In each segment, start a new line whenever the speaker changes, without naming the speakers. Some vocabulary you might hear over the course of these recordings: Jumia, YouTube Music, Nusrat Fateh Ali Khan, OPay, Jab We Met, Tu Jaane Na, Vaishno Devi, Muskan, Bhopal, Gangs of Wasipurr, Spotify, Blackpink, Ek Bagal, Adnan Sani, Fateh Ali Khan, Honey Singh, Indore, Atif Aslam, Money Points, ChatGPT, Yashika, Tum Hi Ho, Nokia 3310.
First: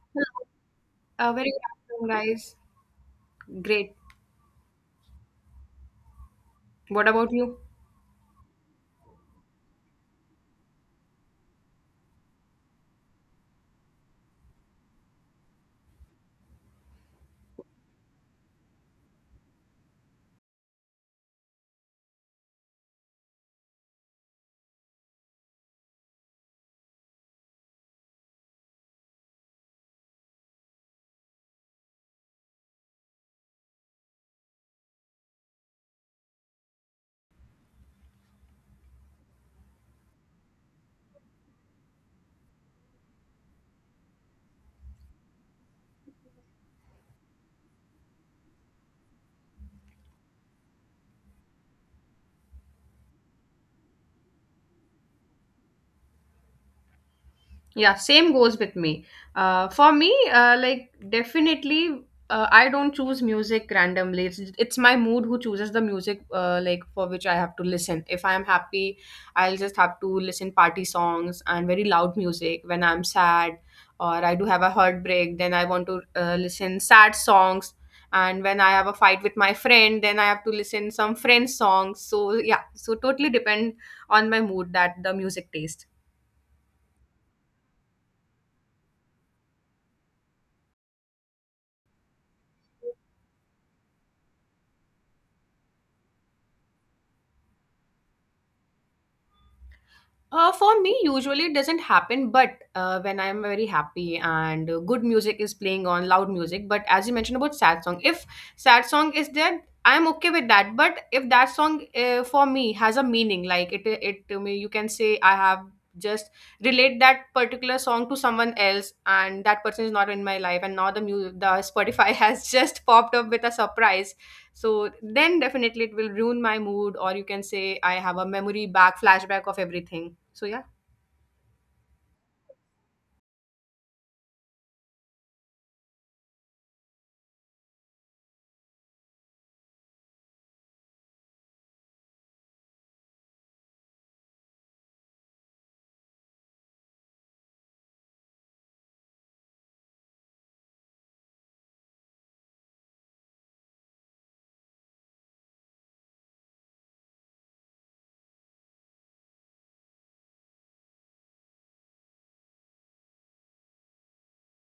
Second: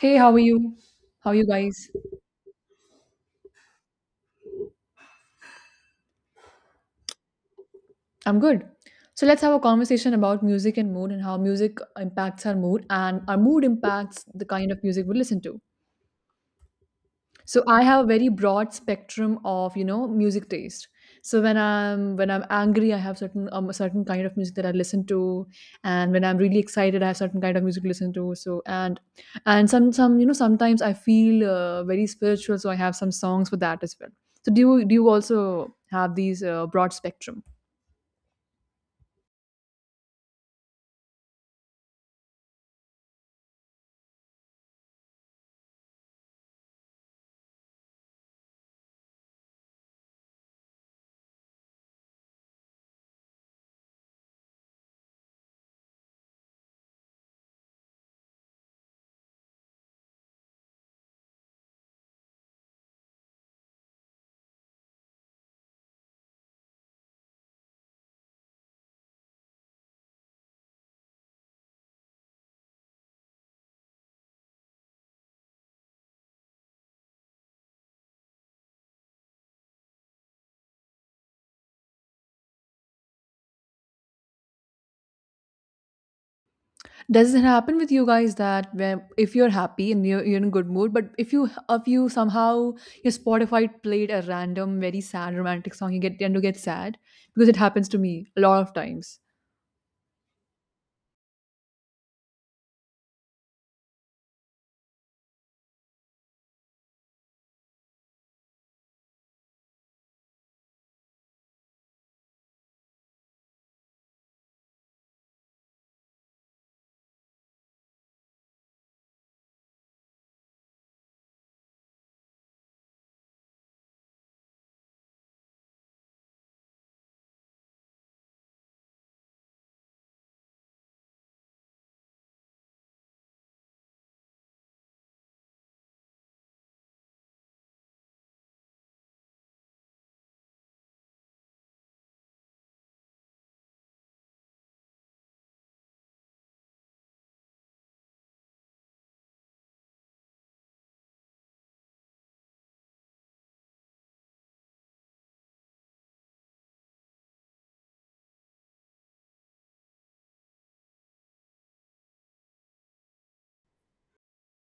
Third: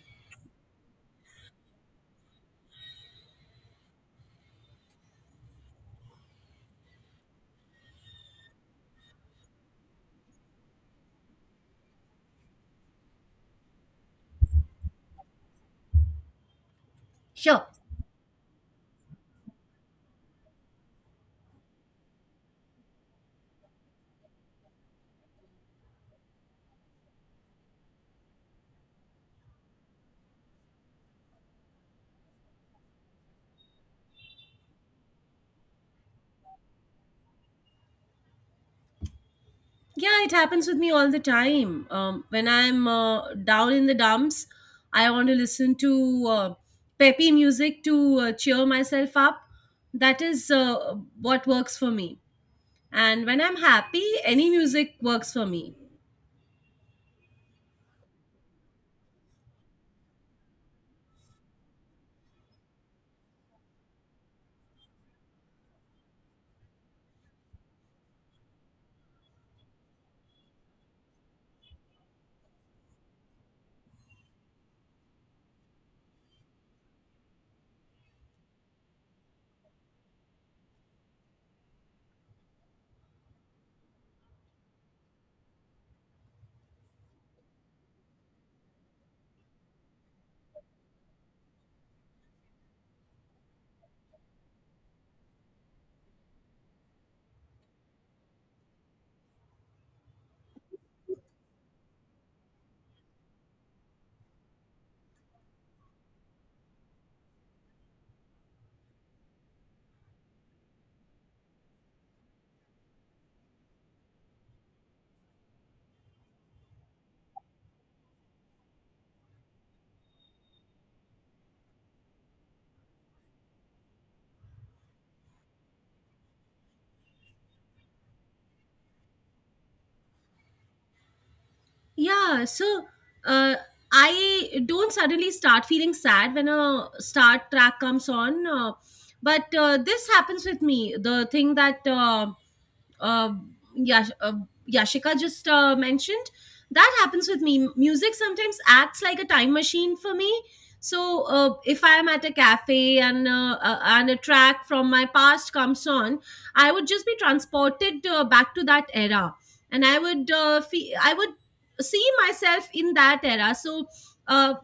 Hey, how are you? How
A
are you
very
guys?
good afternoon, guys. Great. What about you?
I'm good. So let's have a conversation about music and mood and how music impacts our mood and our mood impacts the kind of music we listen to. So I have a very broad spectrum of, you know, music taste. So when I'm angry, I have certain a certain kind of music that I listen to, and when I'm really excited, I have certain kind of music to listen to. So and some you know sometimes I feel very spiritual, so I have some songs for that as well. So do you also have these broad spectrum?
Yeah, it happens with me all the time. When I'm down in the dumps, I want to listen to peppy music to cheer myself up. That is What works for me. And when I'm happy, any music works for me.
Yeah, same goes with me. For me, like definitely, I don't choose music randomly. It's my mood who chooses the music, like for which I have to listen. If I am happy, I'll just have to listen party songs and very loud music. When I'm sad or I do have a heartbreak, then I want to listen sad songs. And when I have a fight with my friend, then I have to listen some friend songs. So yeah, so totally depend on my mood that the music taste.
Does it happen with you guys that where if you're happy and you're in a good mood, but if you somehow your Spotify played a random very sad romantic song, you get tend to get sad because it happens to me a lot of times.
For me, usually it doesn't happen, but when I'm very happy and good music is playing on loud music, but as you mentioned about sad song, if sad song is there, I'm okay with that. But if that song for me has a meaning, like it to me, you can say I have just relate that particular song to someone else, and that person is not in my life, and now the Spotify has just popped up with a surprise, so then definitely it will ruin my mood, or you can say I have a memory back flashback of everything. So yeah.
Yeah, so uh, I don't suddenly start feeling sad when a start track comes on. But This happens with me. The thing that. Uh, Yash- Yashika just mentioned. That happens with me. Music sometimes acts like a time machine for me. So if I'm at a cafe and a track from my past comes on, I would just be transported back to that era, and I would see myself in that era. Uh,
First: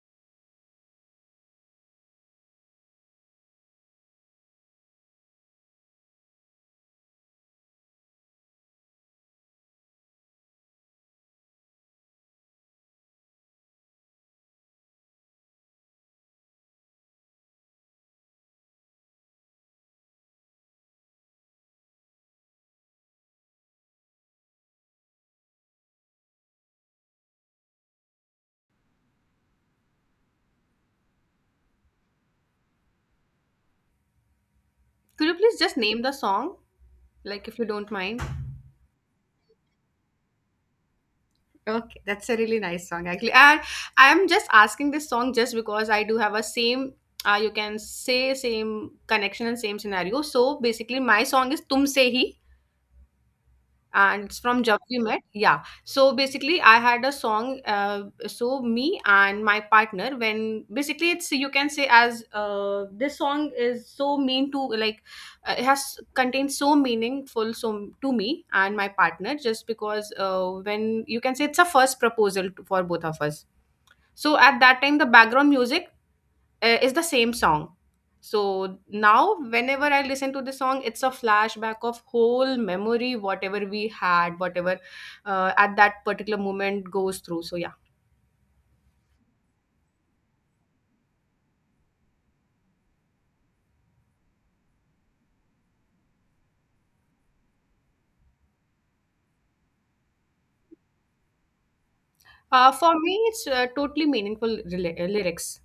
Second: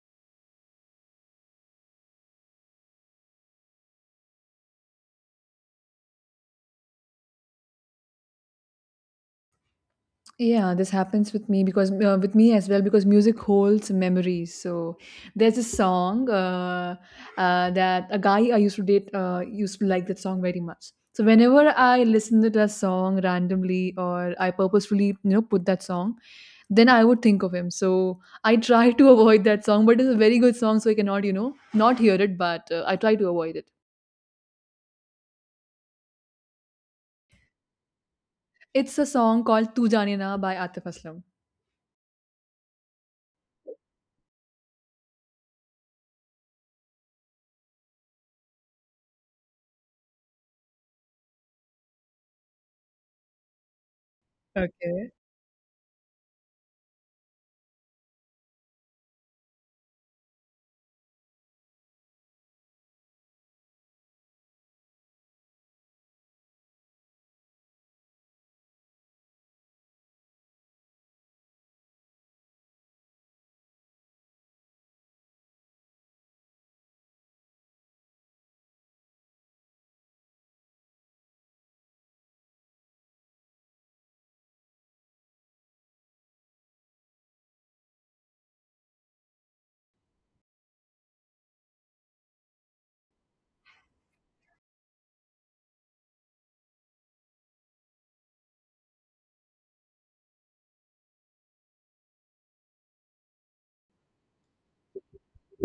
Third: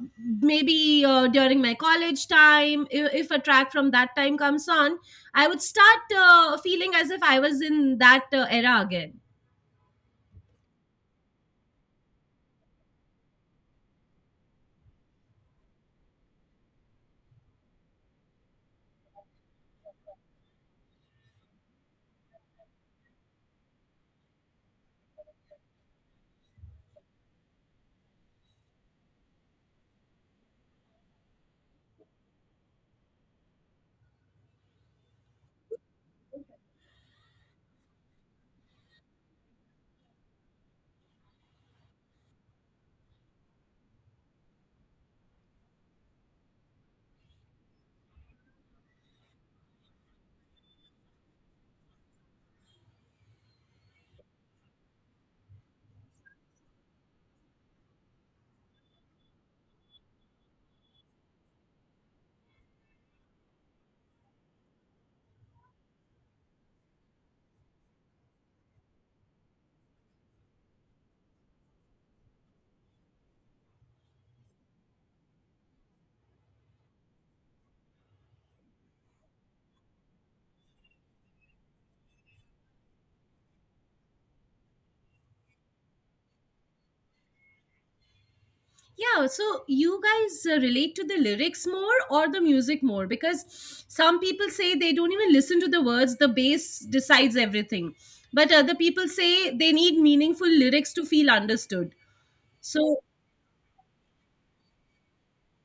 Maybe during my college time, if a track from that time comes on, I would start feeling as if I was in that era again.
Yeah, this happens with me because with me as well because music holds memories. So there's a song that a guy I used to date used to like that song very much. So whenever I listen to that song randomly or I purposefully you know put that song, then I would think of him. So I try to avoid that song, but it's a very good song, so I cannot you know not hear it, but I try to avoid it.
Could you please just name the song, like, if you don't mind?
It's a song called "Tu Jaane Na" by Atif Aslam.
Okay, that's a really nice song, actually. And I am just asking this song just because I do have a same, you can say, same connection and same scenario, so basically my song is tumse hi, and it's from Jab We
Okay.
Met. Yeah. So basically, I had a song. So me and my partner, when basically it's, you can say, as this song is so mean to, like, it has contained so meaningful so to me and my partner just because when you can say it's a first proposal for both of us. So at that time, the background music is the same song. So now, whenever I listen to the song, it's a flashback of whole memory, whatever we had, whatever at that particular moment goes through. So yeah.
Yeah, so you guys relate to the lyrics more or the music more? Because some people say they don't even listen to the words, the bass decides everything. But other people say they need meaningful lyrics to feel understood.
For
So
me, it's totally meaningful lyrics.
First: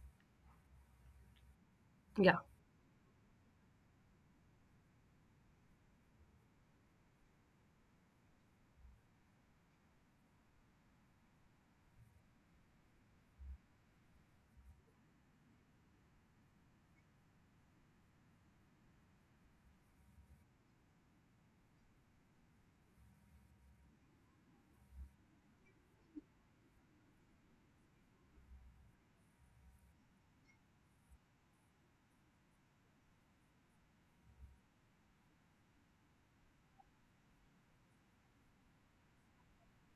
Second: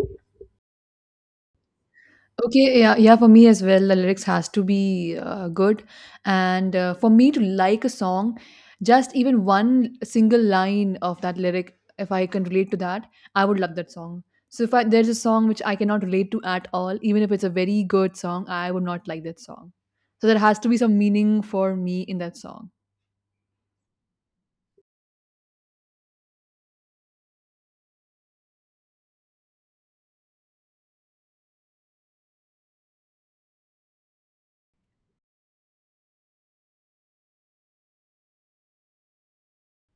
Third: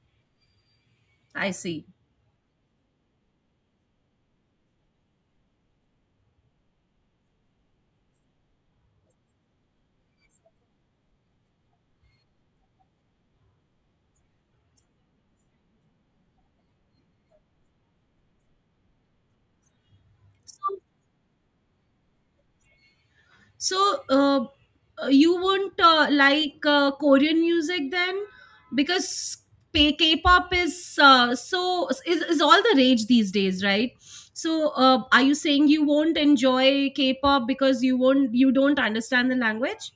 I see.
Yeah.
Okay, yeah, yeah, for me as well, the lyrics has to be good, and for me to like a song, just even one single line of that lyric, if I can relate to that, I would love that song. So if I, there's a song which I cannot relate to at all, even if it's a very good song, I would not like that song. So there has to be some meaning for me in that song.
So, you won't like Korean music then, because K-pop is is all the rage these days, right? So, are you saying you won't enjoy K-pop because you don't understand the language?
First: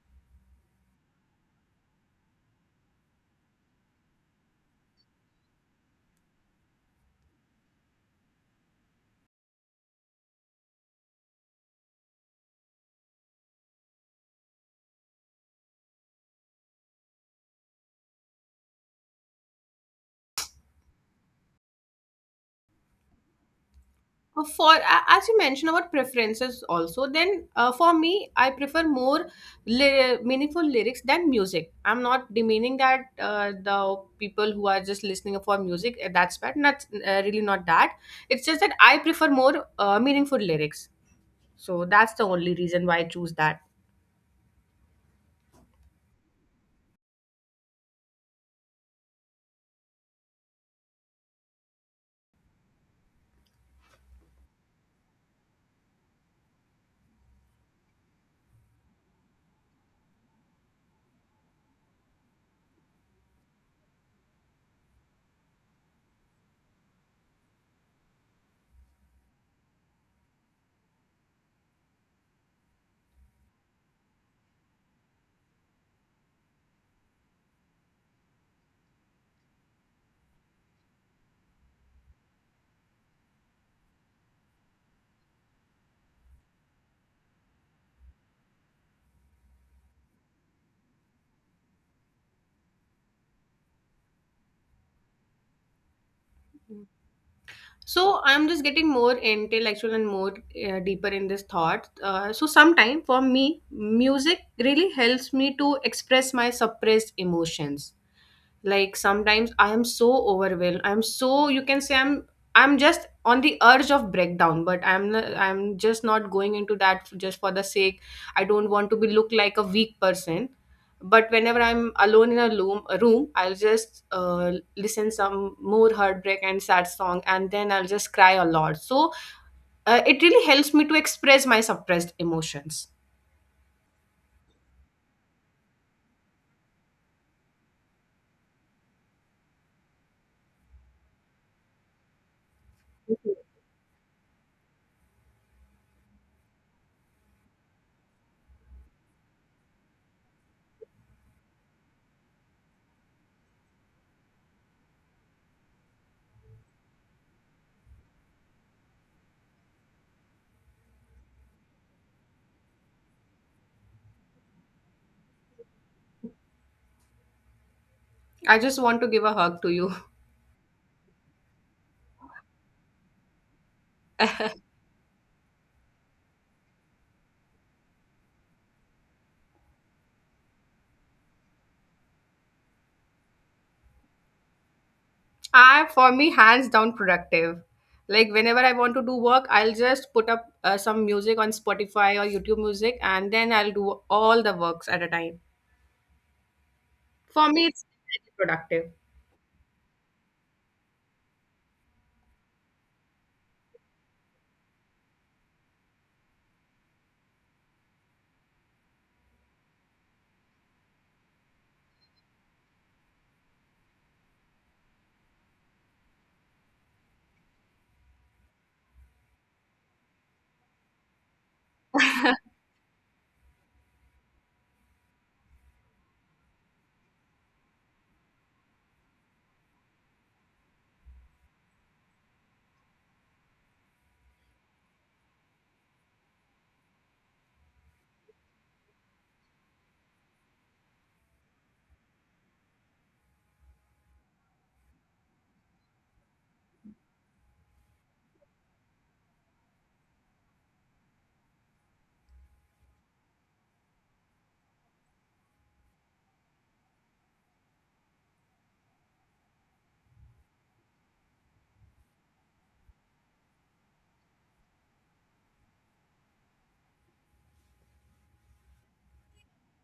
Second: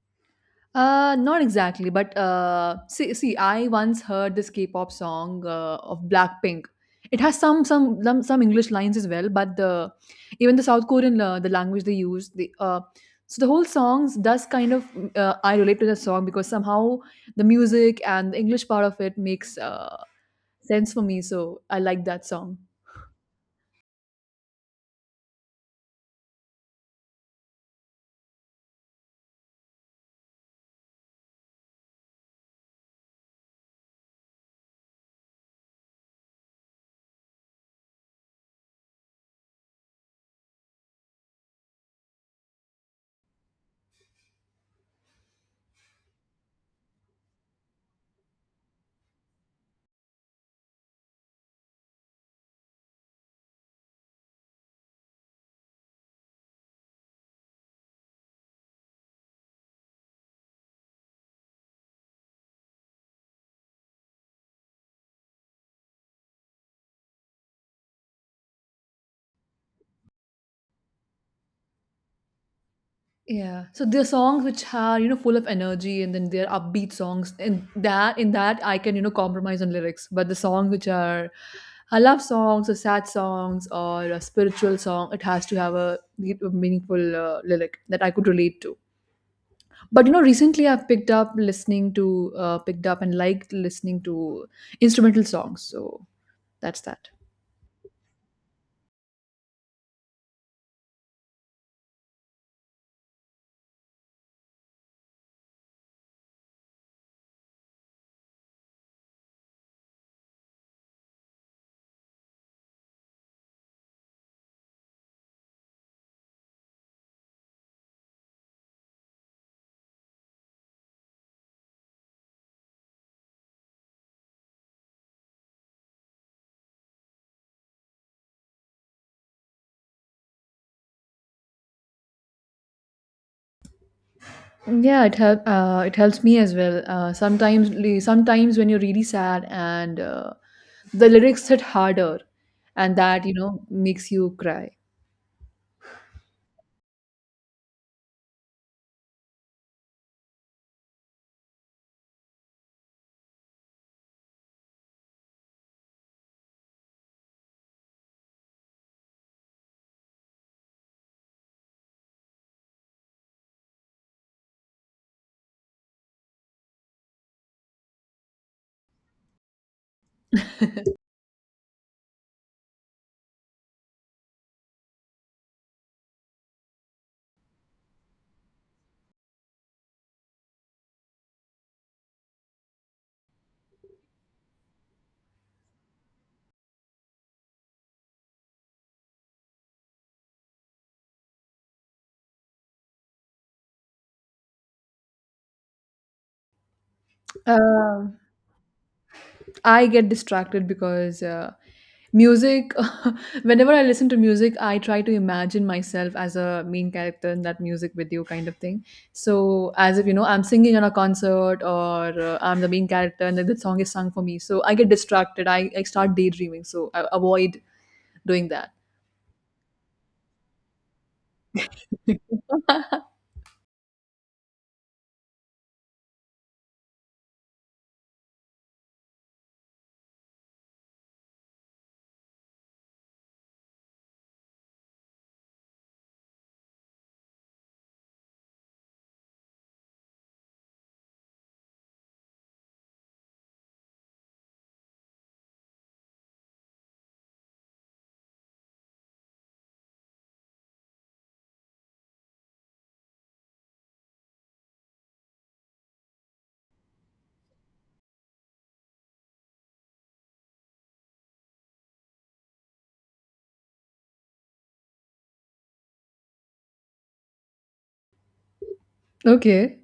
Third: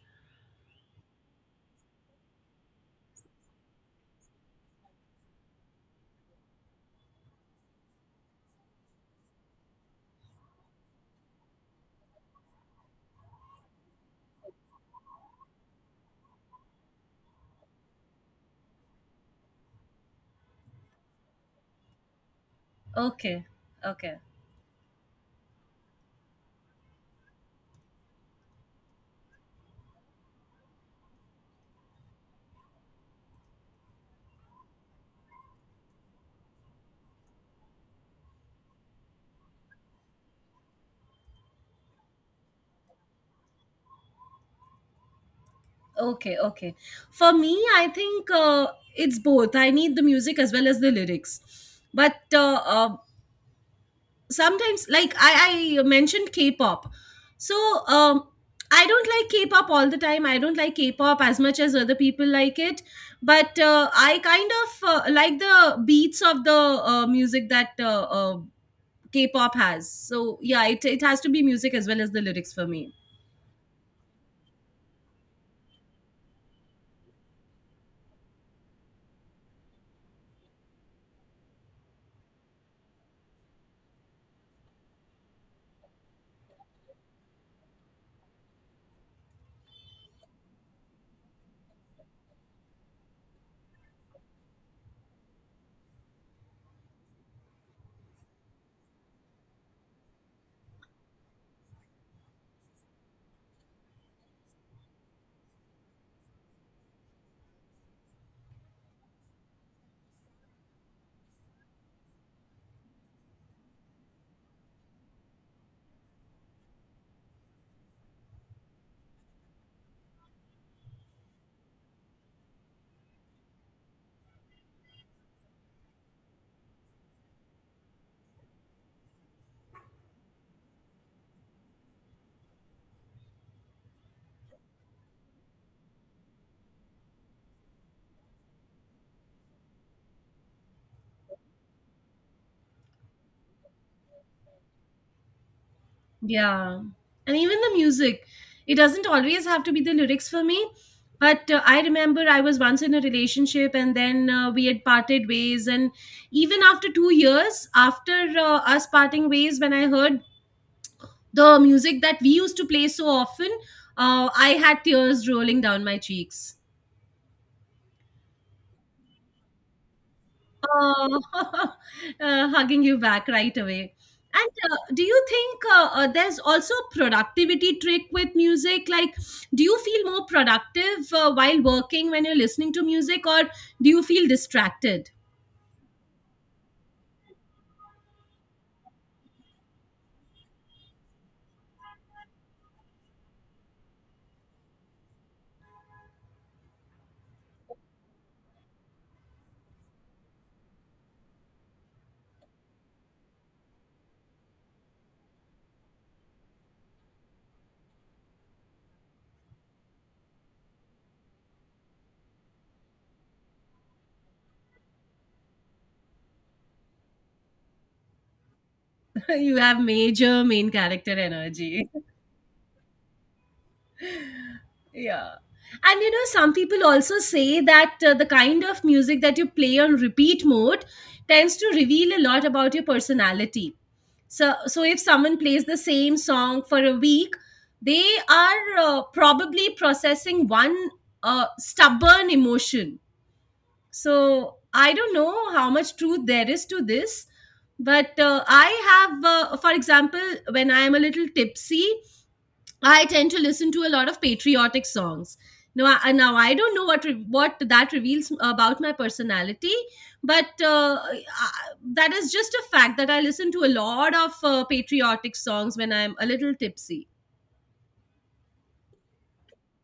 Not exactly, but see, I once heard this K-pop song of Blackpink. It has some English lines as well, but the even the South Korean the language they use the so the whole songs does kind of I relate to the song because somehow the music and the English part of it makes sense for me. So I like that song.
Okay, okay,
As you mentioned about preferences also, then for me, I prefer more meaningful lyrics than music. I'm not demeaning that the people who are just listening for music that's bad. Not really not that. It's just that I prefer more meaningful lyrics. So that's the only reason why I choose that.
okay, okay. For me, I think it's both. I need the music as well as the lyrics. But sometimes like I mentioned K-pop, so um I don't like K-pop all the time. I don't like K-pop as much as other people like it, but I kind of like the beats of the music that K-pop has. So yeah, it has to be music as well as the lyrics for me.
Yeah. So there are songs which are, you know, full of energy and then there are upbeat songs. And that in that I can, you know, compromise on lyrics. But the songs which are I love songs or sad songs or a spiritual song, it has to have a, a meaningful lyric that I could relate to. But you know, recently I've picked up listening to picked up and liked listening to instrumental songs. So that's that.
So I'm just getting more intellectual and more deeper in this thought. So sometime for me, music really helps me to express my suppressed emotions, like sometimes I am so overwhelmed, I'm so, you can say, I'm just on the urge of breakdown, but I'm just not going into that just for the sake. I don't want to be look like a weak person. But whenever I'm alone in a a room, I'll just listen some more heartbreak and sad song, and then I'll just cry a lot. So it really helps me to express my suppressed emotions.
Yeah, it helps me as well. Sometimes, sometimes when you're really sad and the lyrics hit harder, and that you know makes you cry.
Yeah. And even the music, it doesn't always have to be the lyrics for me. But I remember I was once in a relationship, and then we had parted ways. And even after 2 years, after us parting ways, when I heard the music that we used to play so often, I had tears rolling down my cheeks.
I just want to give a hug to you.
Oh, hugging you back right away. And do you think there's also a productivity trick with music? Like, do you feel more productive while working when you're listening to music, or do you feel distracted?
For me, hands down productive. Like whenever I want to do work, I'll just put up some music on Spotify or YouTube music, and then I'll do all the works at a time. For me, it's
Uh,
very productive.
I get distracted because music. Whenever I listen to music, I try to imagine myself as a main character in that music video kind of thing. So, as if you know, I'm singing on a concert or I'm the main character, and then the song is sung for me. So I get distracted. I start daydreaming. So I avoid doing that.
You have major main character energy. Yeah. And you know, some people also say that the kind of music that you play on repeat mode tends to reveal a lot about your personality. So, so if someone plays the same song for a week, they are probably processing one stubborn emotion. So, I don't know how much truth there is to this, but I, have, for example, when I am a little tipsy, I tend to listen to a lot of patriotic songs. Now I don't know what that reveals about my personality, but that is just a fact that I listen to a lot of patriotic songs when I'm a little tipsy.
Okay.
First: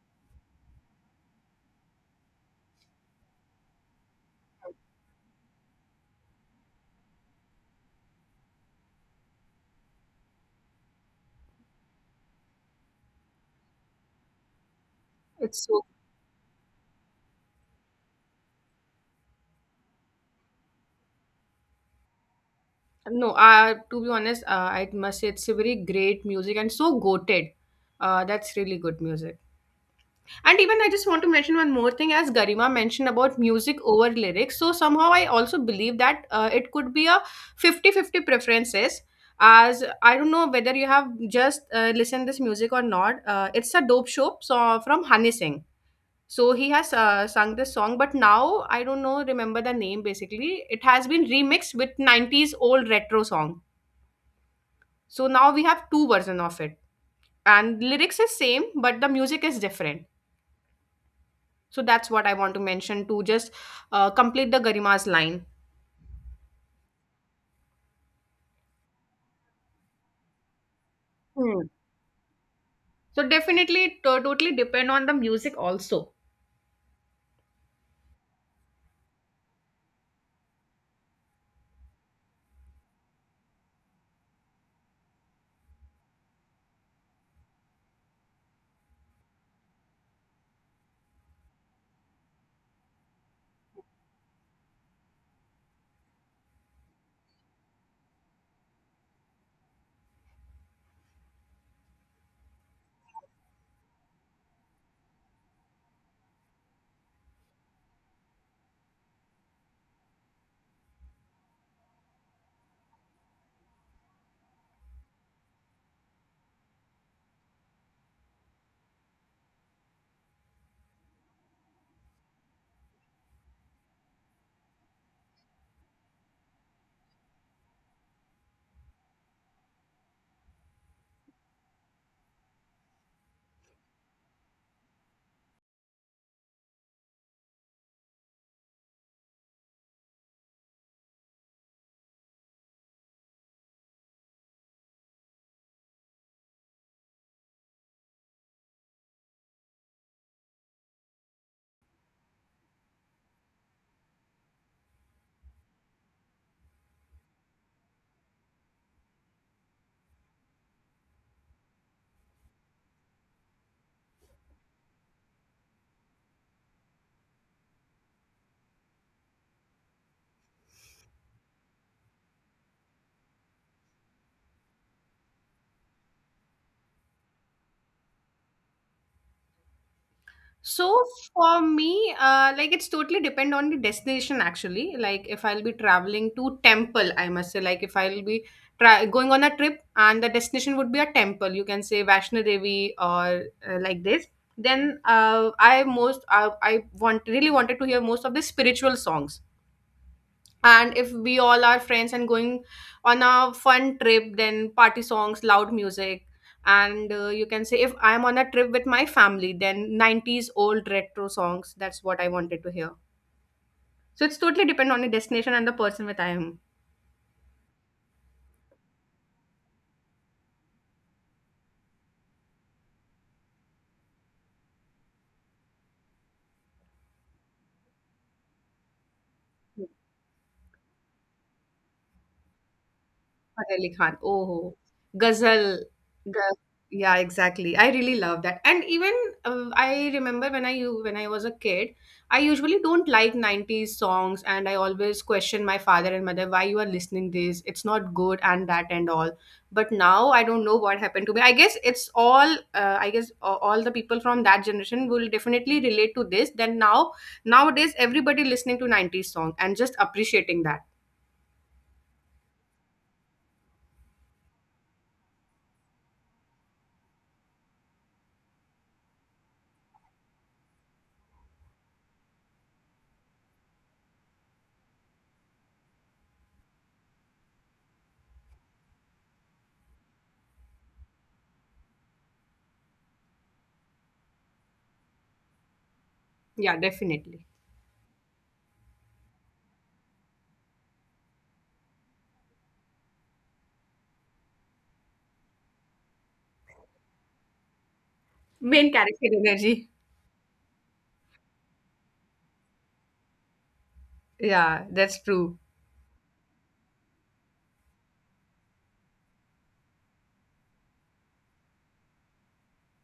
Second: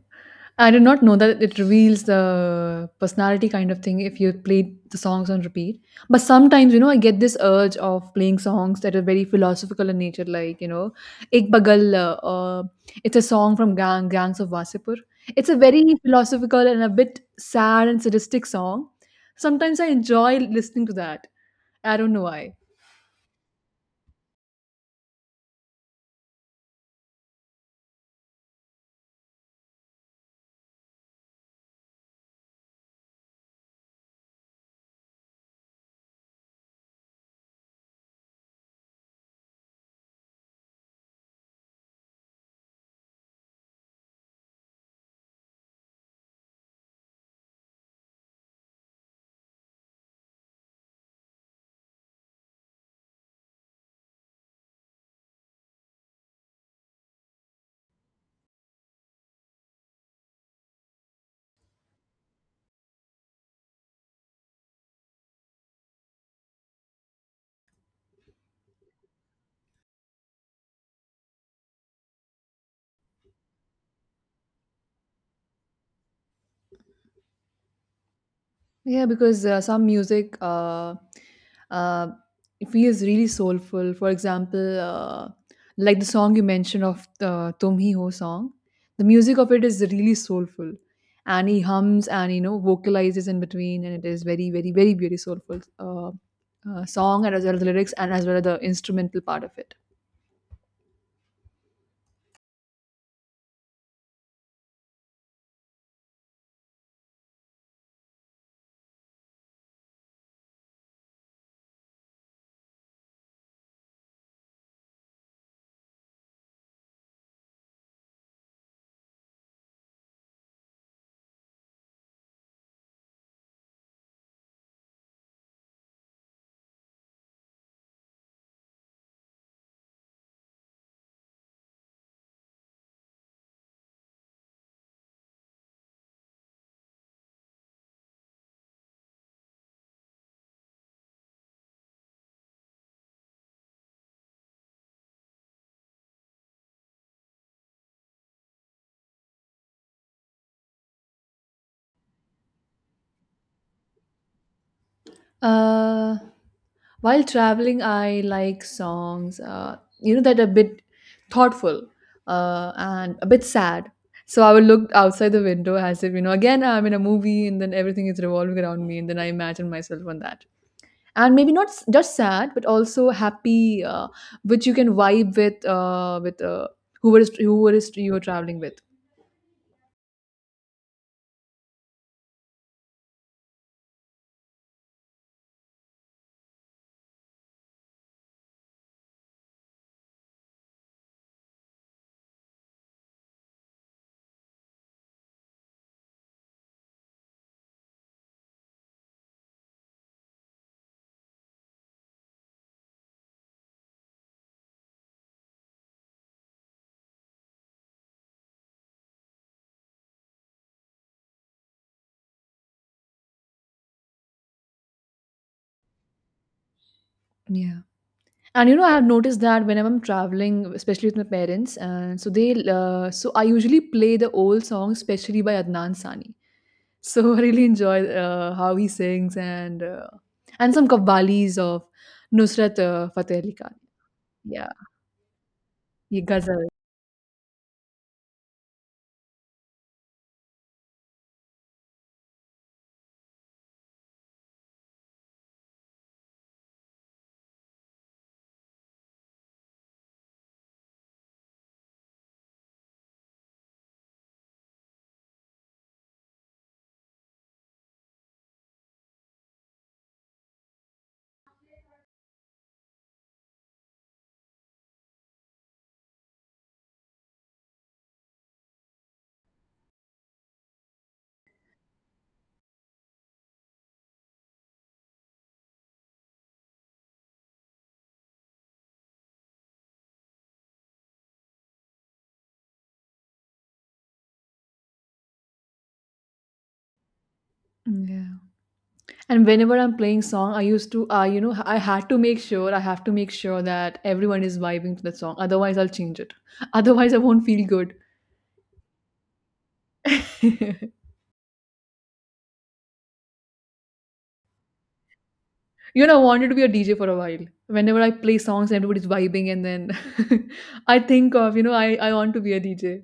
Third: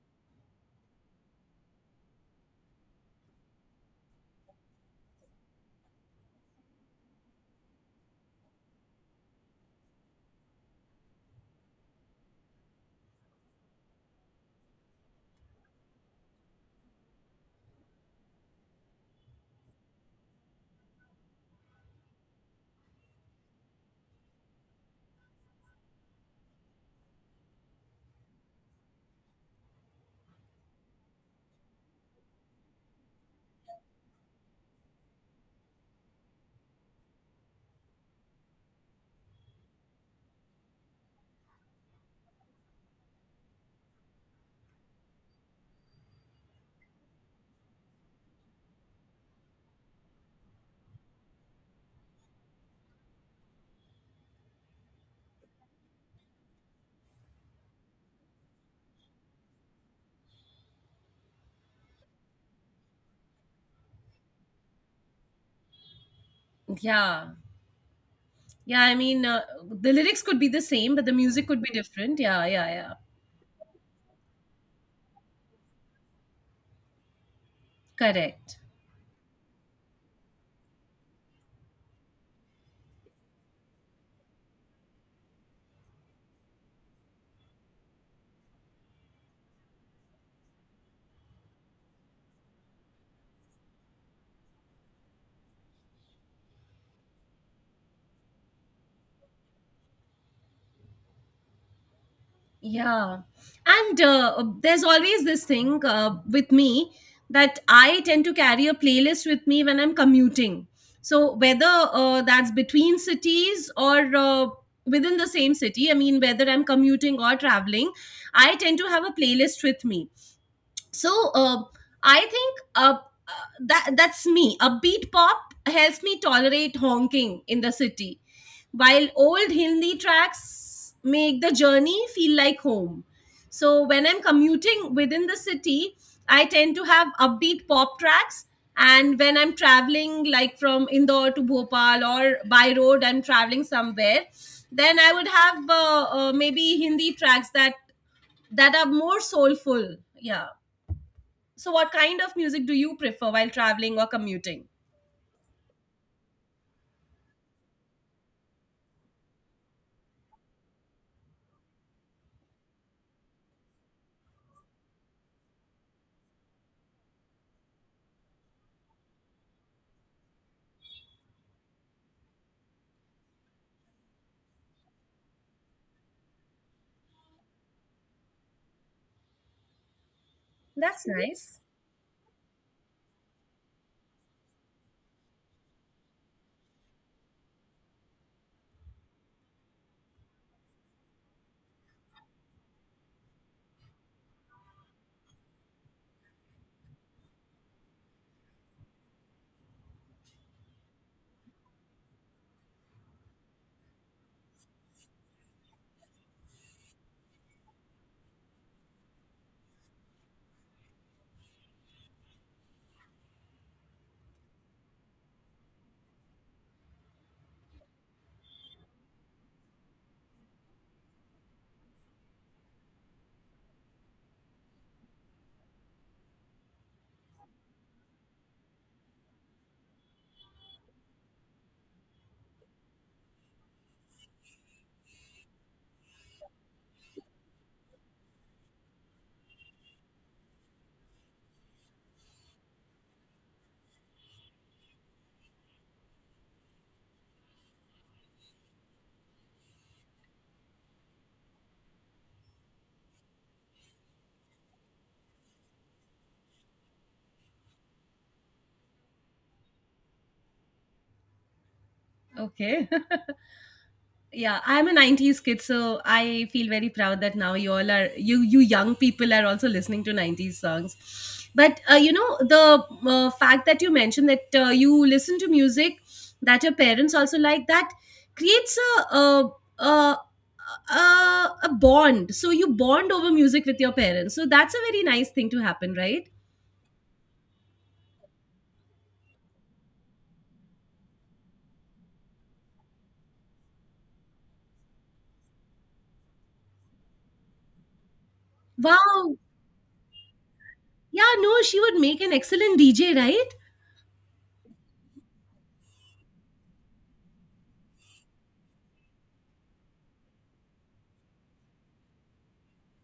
I did not know that it reveals the personality kind of thing if you played the songs on repeat. But sometimes, you know, I get this urge of playing songs that are very philosophical in nature, like, you know, Ek Bagal, it's a song from Gangs of Wasipur. It's a
It's
very
so
philosophical and a bit sad and sadistic song. Sometimes I enjoy listening to that. I don't know why.
No. To be honest, I must say it's a very great music and so goated. That's really good music. And even I just want to mention one more thing, as Garima mentioned about music over lyrics. So somehow I also believe that it could be a fifty-fifty preferences. As I don't know whether you have just listened this music or not. It's a dope show, so, from Honey Singh. So he has sung this song, but now I don't know, remember the name basically. It has been remixed with 90s old retro song. So now we have two version of it. And lyrics is same, but the music is different. So that's what I want to mention to just complete the Garima's line.
Yeah, yeah. I mean, the lyrics could be the same, but the music could
Hmm.
be different. Yeah, yeah, yeah.
So definitely, it totally depend on the music also.
Correct.
Yeah, because some music uh, it feels really soulful. For example, like the song you mentioned of the Tum Hi Ho song, the music of it is really soulful. And he hums and you know vocalizes in between, and it is very, very, very, very soulful song, and as well as the lyrics, and as well as the instrumental part of it.
Yeah. And there's always this thing with me that I tend to carry a playlist with me when I'm commuting. So, whether that's between cities or within the same city, I mean, whether I'm commuting or traveling, I tend to have a playlist with me, so I think that that's me. Upbeat pop helps me tolerate honking in the city, while old Hindi tracks make the journey feel like home. So when I'm commuting within the city, I tend to have upbeat pop tracks, and when I'm traveling, like from Indore to Bhopal, or by road I'm traveling somewhere, then I would have maybe Hindi tracks that are more soulful. Yeah. So, what kind of music do you prefer while traveling or commuting?
Uh, While traveling, I like songs, you know, that are a bit thoughtful and a bit sad. So I would look outside the window as if, you know, again, I'm in a movie and then everything is revolving around me and then I imagine myself on that. And maybe not just sad, but also happy, which you can vibe with whoever is you are traveling with.
So
That's nice.
for me, like it's totally depend on the destination actually. Like if I'll be traveling to temple, I must say, like if I'll be going on a trip and the destination would be a temple, you can say Vaishno Devi or like this. Then I most I want really wanted to hear most of the spiritual songs. And if we all are friends and going on a fun trip, then party songs, loud music. And you can say if I am on a trip with my family, then 90s old retro songs, that's what I wanted to hear. So it's totally depend on the destination and the person with I am.
Yeah. And you know, I've noticed that whenever I'm traveling, especially with my parents, and so they, so I usually play the old songs, especially by Adnan Sani. So I really enjoy how he sings and some qawwalis of Nusrat Fateh Ali Khan.
Fateh Ali Khan.
Yeah,
Oh, Ghazal.
he
Gha-
ghazal.
yeah, exactly. I really love that. And even I remember when I was a kid, I usually don't like 90s songs, and I always question my father and mother why you are listening this. It's not good and that and all. But now I don't know what happened to me. I guess it's all, all the people from that generation will definitely relate to this. Then now, nowadays everybody listening to 90s song and just appreciating that.
Okay. Yeah, I'm a 90s kid, so I feel very proud that now you all are, you young people are also listening to 90s songs. But you know the fact that you mentioned that you listen to music that your parents also like, that creates a a, a a bond. So you bond over music with your parents. So that's a very nice thing to happen, right?
Yeah, definitely.
Yeah. And whenever I'm playing song, I used to, you know, I had to make sure, I have to make sure that everyone is vibing to the song. Otherwise, I'll change it. Otherwise, I won't feel
Main character
Wow.
energy.
good.
Yeah, no, she would make an excellent DJ, right?
Yeah, that's true.
You know, I wanted to be a DJ for a while. Whenever I play songs, and everybody's vibing, and then I think of, you know, I want to be a DJ.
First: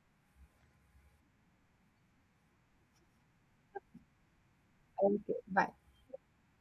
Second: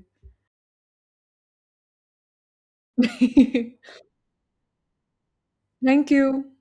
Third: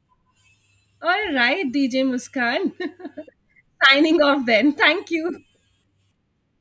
All right, DJ Muskan. Signing off then. Thank
Okay,
you.
bye.
Thank you.